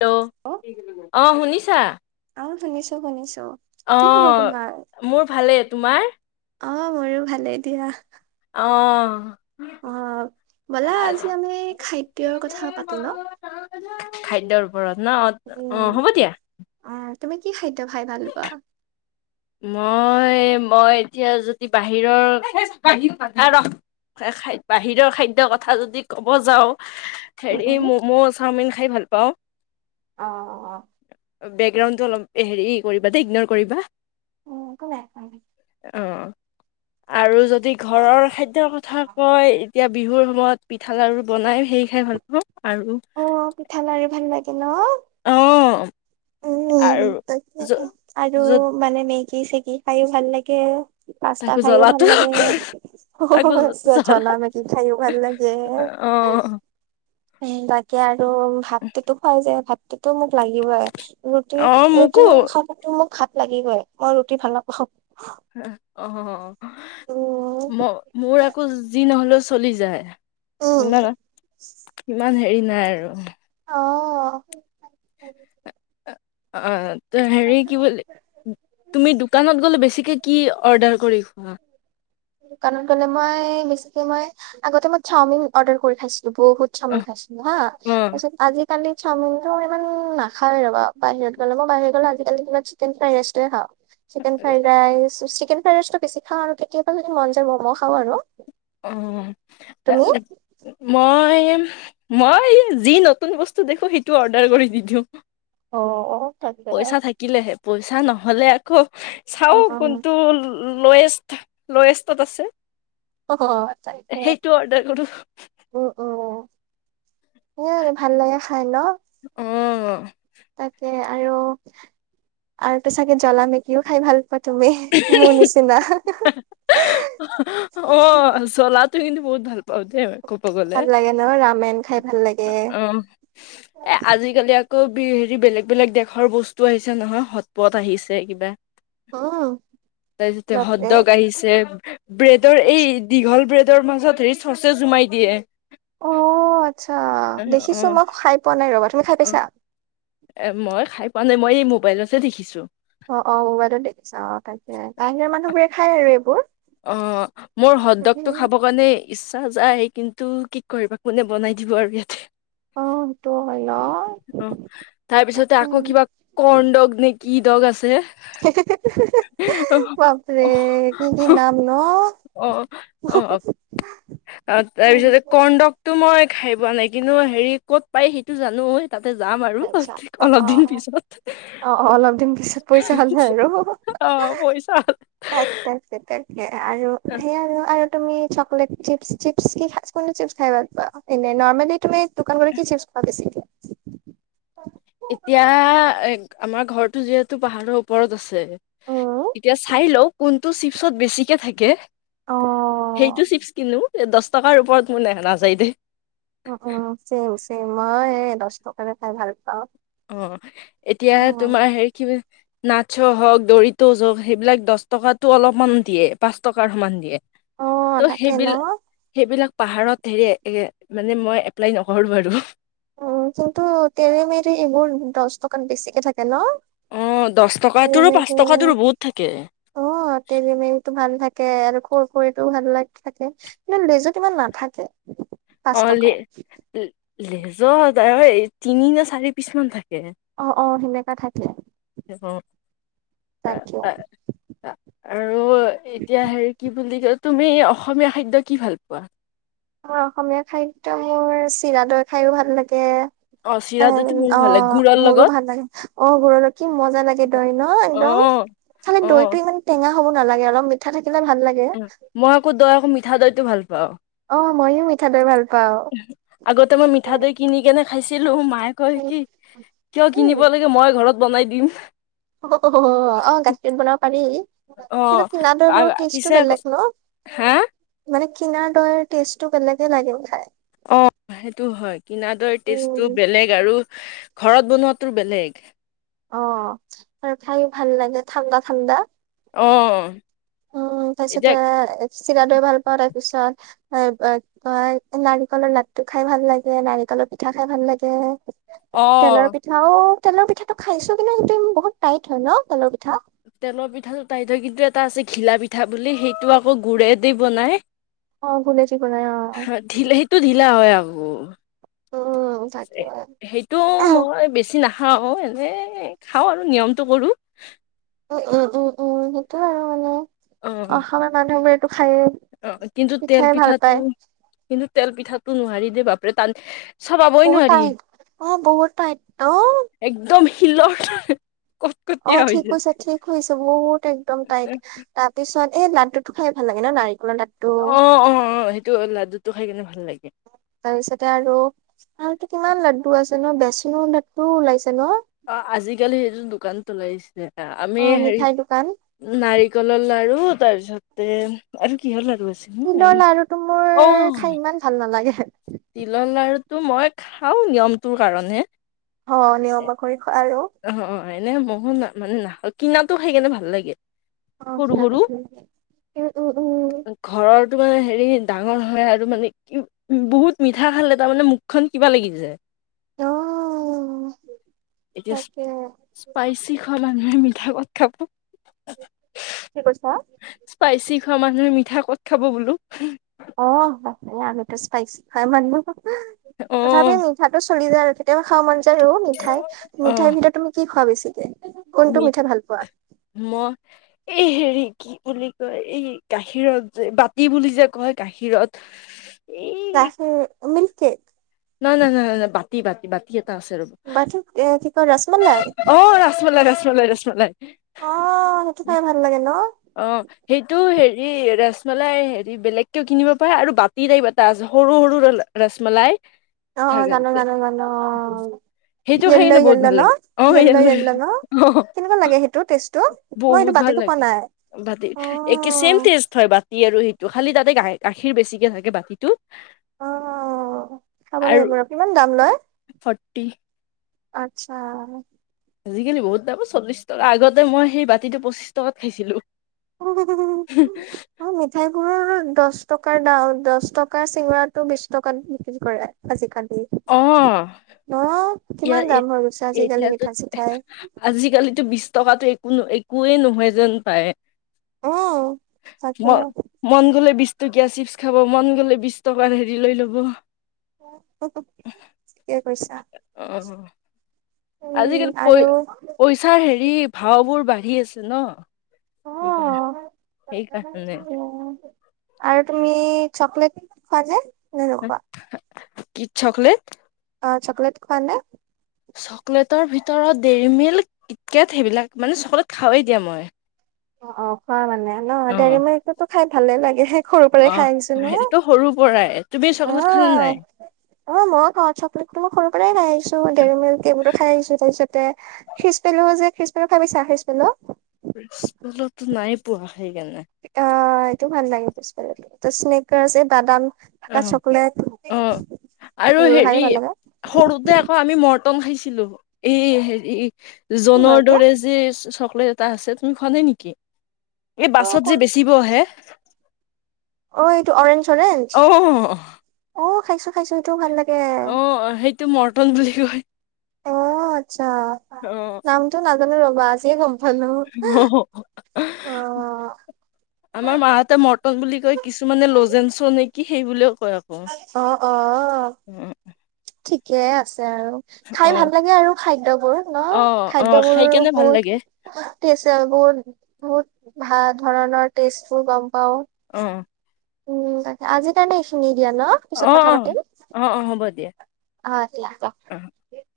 Hello অ শুনিছা অ শুনিছো শুনিছো অ কি খবৰ তোমাৰ? মোৰ ভালেই, তোমাৰ? অ মোৰো ভালেই দিয়া অঁ অ ব'লা আজি আমি খাদ্যৰ কথা পাতো ন খাদ্যয়ৰ ওপৰত ন অ অ উম হ'ব দিয়া। অ তুমি কি খাদ্য ভাই ভাল পোৱা মই মই এতিয়া যদি বাহিৰৰ খাই বাহিৰৰ খাদ্যৰ কথা যদি ক'ব যাওঁ। উম হেৰি উম মম', চাওমিন খাই ভাল পাওঁ। অ বেকগ্ৰাউণ্ডটো অলপ হেৰি কৰিবা দেই ইগনৰ কৰিবা। উম একো নাই খোৱা অ আৰু যদি ঘৰৰ নেকি? খাদ্যৰ কথা কয় এতিয়া বিহুৰ সময়ত পিঠা লাডু বনাই সেই খাই ভাল পাওঁ আৰু অ পিঠা লাৰু ভাল লাগে ন। অ উ আৰু য আৰু য'ত মানে মেগী চেগি খাই ভাল লাগে। পাস্তা তাকো খায়ো ভাল জ্বলাটো লাগে, তাকো জ- জ্বলা জলা মেগী খাইয়ো ভাল লাগে। অ। বাকে আৰু ভাততো খুৱাই যে ভাত। সেইটো টো মোক লাগিবই ৰুটি অ মোকো ৰুটি মই নাখাৱ কিন্ত মোক- লাগিবই মই ৰুটি ভাল নাপাওঁ অ উম, ম মোৰ আকৌ যি নহলো। চলি যায় উম, ইমান ইমান হেৰি নাই আৰু অ অ হেৰি কি বুলি তুমি দোকানত গ'লে বেছিকৈ কি অৰ্ডাৰ কৰি অ দোকানত গলে মই বেছিকে মই আগতে মই চাওমিন অৰ্ডাৰ কৰি খাইছিলোঁ। বহুত অ চামিন খাইছিলো হা অ তাৰপিছত আজি কালি চাওমিনতো ইমান নাখাৱওে ৰ বা বাহিৰত গ'লে ম বাহিৰ গ'লে আজিকালি কিবা চিকেন ফ্ৰাইড ৰাইষ্টে খাওঁ। Chicken fried rice chicken fried rice তটো বেছি খাওঁ আৰু কেতিয়াবা যদি মন যায় মম' খাওঁ আৰু অ তুমি? মই। মই যি নতুন বস্তু দেখো সেইটো অৰ্ডাৰ কৰি দি দিওঁ। অ', অ' তাকে পইচা থাকিলেহে পইচা নহলে আকৌ চাও উম, উম, কোনটো লয়েষ্ট লয়েষ্টত আছে। অ তাইকহে সেইটো অৰ্ডাৰ কৰো উম উম। স ভাল লাগে খাই ন। অ তাকে আৰু আৰু ত চাগে জ্বলা মেকিও খাই ভাল। তুমি মোৰ নিচিনা। অ চলাতো কিন্তু বহুত ভাল পাওঁ দে ম ক'ব গলে ভাল লাগে ন ৰামেন খাই ভাল লাগে উ এ আজিকালি আকৌ হেৰি বেলেগ বেলেগ দেশৰ বস্তু আহিছে নহয় সৎ পথ আহিছে কিবা। উম, তাৰপিছতে বাপৰে। হদ্ৰক আহিছে ব্ৰেডৰ এই দীঘল। ল ব্ৰেডৰ মাজত হেৰি চচে সোমাই দিয়ে। অ আচ্ছা অ অ দেখিছো মই খাই পোৱা নাই ৰবা, তুমি খাই অ পাইছা? এ মই খাই পোৱা নাই মই এই মোবাইলতহে দেখিছো। অ অ মোবাইলত দেখিছা অ তাকে বাহিৰৰ মানুহবোৰে খাই আৰু এইবোৰ অ মোৰ অ', হ্ৰদ্ৰগটো খাব কাৰণে ইচ্ছা। চা যায় কিন্তু কি কৰিবা কোনে বনাই দিব আৰু ইয়াতে অ অ তাৰপিছতে তাকে আকৌ কিবা কন দগ নে কি দগ আছিলে। বাপৰে কি? কি নাম নো। অ', অ', অ তাৰপিছতে কৰ্ডকতটো মই খাই পোৱা নাই কিন্তু হেৰি কত পাই সেইটো জানো তাতে যাম আৰু আচ্ছা অ', অলপ অ', দিন অ'। পিছত অ অ অলপ দিন পিছত পইচা হ'লে আৰু অ পইচা হলে তাক তাক তাকে আৰু সেই আৰু তুমি চকলেট চিপ চিপ কি কোন চিপ খাই ভাল পোৱা এনে নৰ্মেলি তুমি দোকান কি চিপ, খোৱা বেছি, এতিয়া এ আমাৰ ঘৰৰতটো যিহেতু পাহাৰৰ ওপৰত আছে, উম এতিয়া চাই লও কোনটো চিপছত বেছিকে থাকে অ সেইটো চিপচ কিনো দহ টকাৰ ওপৰত মোৰ ন নাযায় দে উম উম চেম চেম মই এই দহ টকাটে খাই ভাল পাওঁ। অ এতিয়া উম তোমাৰ হেৰি কি নাচো হওঁক দৰিত হওক সেইবিলাক দহ টকাটো অলপমান দিয়ে পাঁচ টকাৰ সমান দিয়ে। অ ত' তাকে ন সেইবিলাক সেইবিলাক পাহাৰত হেৰি মানে মই এপ্লাই নকৰোঁ বাৰু। উ কিন্তু তেৰে মেৰে এইবোৰ দহ টকাত বেছিকে থাকে ন? অ', দহ টকাটোৰো পাঁচ তেৰেমেৰে টকাটোৰো বহুত থাকে। অ তেৰেমেৰে টো ভাল থাকে। থাকে আৰু কুৰ কুৰিতো সেইবিলাক থাকে কিন্তু লেইছত ইমান নাথাকে। পাঁচ অ টকা ল লেজৰ ত তিনি নে চাৰি পিচ মান থাকে অ অ সেনেকা থাকে অ', তাকে। আৰু এতিয়া হেৰি কি বুলি কলে তুমি অসমীয়া খাদ্য কি ভাল পোৱা? মাৰ অসমীয়া খাদ্যয় মোৰ চিৰা দৈ খাইও ভাল লাগে। অশ এ অ মোৰো ভাল লাগে অ ঘৰ লক্ষি মজা লাগে দয় ন একদম। অ', খালে অ'। দৈটো ইমান টেঙা হ'ব নালাগে অলপ মিঠ মই আকৌ দৈ আকৌ মিঠা দৈটো ভাল পাওঁ অ মইয়ো মিঠা দৈ ভাল পাওঁ আগতে মই মিঠা দৈ কিনি কেনে খাইছিলো ম মাই কয় কি কিয় কিনিব লাগে মই ঘৰত বনাই দিম হ হ হ অ গাখীৰত বনাব পাৰি। অ কিন্তু কিনা দৈ বোৰৰ পিছে টেষ্টটো আকৌ বেলেগ ন হা মানে কিনাৰ দৈৰ টেষ্টটো বেলেগ লাগে ব খাই অ সেইটো হয় কিনডৰ টেষ্টটো উম বেলেগ আৰু ঘৰত বনোৱাটোৰ বেলেগ অ ত খায়ো ভাল লাগে ঠাণ্ডা ঠাণ্ডা অঁ উম তাৰপিছতে, চিৰা দৈ ভাল পাওঁ তাৰ পিছত এ ত নাৰিকলৰ লাড়ু টো খাই ভাল লাগে নাৰিকল। তেলত পিঠা খাই ভাল লাগে। অ তেলৰ পিঠাও তেলৰ পিঠাটো খাইছো কিন্তু ত বহুত টাইট হয় ন তেলৰ পিঠা। তেলৰ পিঠাটো তাইত হয় কি এটা আছে ঘিলা পিঠা বুলি সেইটো আকৌ গুৰেদি বনাই অ ঘুলেদি বনাই অ ঢিলাইটো ঢিলা হয় আকৌ উম। তাকে সেইটো উম মই বেছি না খাওঁ এনে খাওঁ আৰু নিয়মটো কৰো, উম উম উম উম সেইটো আৰু মানে অ অসমৰ মানুহবোৰে টো খায়ে অ কিন্তু তেল পিঠাই ভাল পিঠাটো পায় কিন্তু তেল পিঠাটো নোৱাৰাৰি দে বাপৰে টান। চাবাবই বহুত নোৱাৰি টাইট অ বহুত টাইট অ একদম শিলৰ। অ কটকটীয়া হৈ ঠিক যায় হৈছে ঠিক হৈছে বহুত একদম টাইট তাৰপিছত এই লাড়ুটো খাই ভাল লাগে নাৰি অ অ অ সেইটো লাডু টো খাই কিনে ভাল লাগে। তাৰপিছতে আৰু আৰুতো কিমান লাড্ডু আছে বেচনৰ লাড়ু ওলাইছে। ন অ আজিকালি দোকানটো ওলাইছে আমি অ হেৰি মিঠাই দোকান নাৰিকলৰ লাৰু তাৰপিছতে আৰু কি হ'ল লা তিলৰ লাৰুটো মোৰ খাই ইমান ভাল নালাগে। তিলৰ লাৰুটো মই খাওঁ নিয়মটোৰ কাৰণে। অ নিয়ম কৰি খোৱা আৰু অ এনে মো ন মানে নাখাৱ কিনাটো খাই কেনে ভাল লাগে। অ সৰু সৰু খ উ উম উম ঘৰৰটো হেৰি ডাঙৰ হয় আৰু মানে কি বহুত মিঠা খালে তাৰমানে মুখখন কিবা লাগি যায়। অ এতিয়া তাকে স্পাইচি খোৱা মানুহে মিঠা কত খাব কি কৈছা। স্পাইচি খোৱা মানুহে মিঠা ক'ত খাব বোলো। অ হয় আমো স্পাইচ হয় মান অ তথাপি মিঠাটো। চলি যায় আৰু কেতিয়াবা খাব মন যায় আৰু মিঠাই মিঠাইৰ ভিতৰত তুমি কি খোৱা বেছিকে। কোনটো মিট মিঠাই ভাল পোৱা মই। এই হেৰি কি বুলি কয় এই গাখীৰত যে বাতি বুলি যে কয় গাখীৰত। মিল্ক কেক ন ন ন ন ন বাটতি বাতি বতি আছে ৰব বা কি কয় ৰসমলাই অ ৰাকমলাই ৰাচমলাই ৰাচমলাই। অ সেইটো খাই ভাল লাগে ন। অ সেইটো হেৰি ৰমলাই হেৰি বেলেগকে কিনিব পাৰে আৰু বাতি টাইপ এটা আছে সৰু সৰু ৰসমলাই অ জানো থাকতে জানো জানো অ। সেইটো খাই য়েল্ল' কিনে বহুত য়েল্ল' ভাল ন লাগে অ য়েল্ল ইয়ালৈ য়েল্ল ন অ কেনেকুৱা লাগে সেইটো ষ্টটো মই বহুত এইটো। ভাল টো খোৱা লাগে নাই বাতি অ একে চেম টেষ্ট হয় বাতি আৰু সেইটো খালি তাতে গাখীৰ বেছিকে থাকে বাতিটো অ খাব লাগিব ৰ কিমান দাম লয়। টি আত্ছা আজিকালি বহুত দাম চল্লিছ টকা আগতে মই সেই বাতিটো পঁচিছ টকাত খাইছিলোঁ অ মিঠাইবোৰৰ দহ। দ টকাৰ দাম দশ টকাৰ চিঙৰাটো বিশ টকাত বিক্ৰী কৰে অ আজিকালি অ ইয়াৰ এতিয়াতো আজিকালিতো বিশ টকাতটো একোএকোৱেই নহয় যেন পায়। উম তাকে ম মন গলে বিশ। টকীয়া চিপচ খাব মন গ'লে বিশ টকাৰ হেৰি লৈ ল'ব। [inaudible] অ উম আজিকালি পই আৰু পইচাৰ হেৰি ভাও বোৰ বাঢ়ি আছে ন। অ', স ক আে [unintelligible] উম, আৰু তুমি চকলেট খোৱা যায়। কি চকলেট? অ চকলেট খোৱা নে? চকলেটৰ ভিতৰত দেইৰি মিল্ক কিটকেট সেইবিলাক, মানে চকলেট খাৱেই দিয়া মই। অ অ খোৱা মানে ন অ', দেৰিমিলকতো খাই ভালে লাগে। সৰুৰ পৰাই অ খাই আহিছো নহয়। সেইটোতো সৰুৰ পৰাই তুমি চকলেত খালা অ', নাই। অ মই ক চকলেটটো মোক সৰু পৰাই খাই আহিছো। দেৰিমেল [unintelligible] খাই আহিছো তাৰপিছতে খিচ পেলো যে খিজ পেলো খাই পাইছা খিজ পেলো? প্ৰিসফেলতো নাই পোৱা সেইকাৰণে অ', এইটো ভাল লাগে প্ৰিছ পেলোতো এই স্নিকাৰ্চ এই বাদাম থকা অহ, চকলেট উম আৰু সেইবোৰ খাই হেৰি ভাল লাগে। সৰুতে আকৌ আমি মৰ টন খাইছিলো এই হেৰি কি হয় জনৰ এইটো? দৰে যে চক চকলেট এটা আছে তুমি খোৱা নাই নেকি এই অ', বাছত যে বেচিব আহে। অহ, এইটো অৰেঞ্জ -অৰেঞ্জ অ অ'খাইছো- খাইছো এইটোও ভাল লাগে। অহ, সেইটো মৰ্টন বুলি কয়। অহ, আচ্ছা অ নামটো নাজানো ৰবা আজিয়ে গম পালো অহ, অ', আমাৰ মাহতে মৰ বুলি কয় কিছুমানে লজেনছ নেকি সেইবুলিয় অহ - অহ- অ', ঠিকে আছে আৰু খাই অ ভাল লাগে আৰু খাদ্য বোৰ ন' অ অ খাদ্য বোৰ খাই কেনে ভাল লাগে বহুত ৰ'দ দিছে বহুত- বহুত ভাল ধৰণৰ টেষ্ট বোৰ গম পাওঁ, অ উম তাক আজি কাৰণে এইখিনি দিয়া ন' অ পিছত অ কথা পাতিম। অ অ হ'ব দিয়া অ [unintelligible]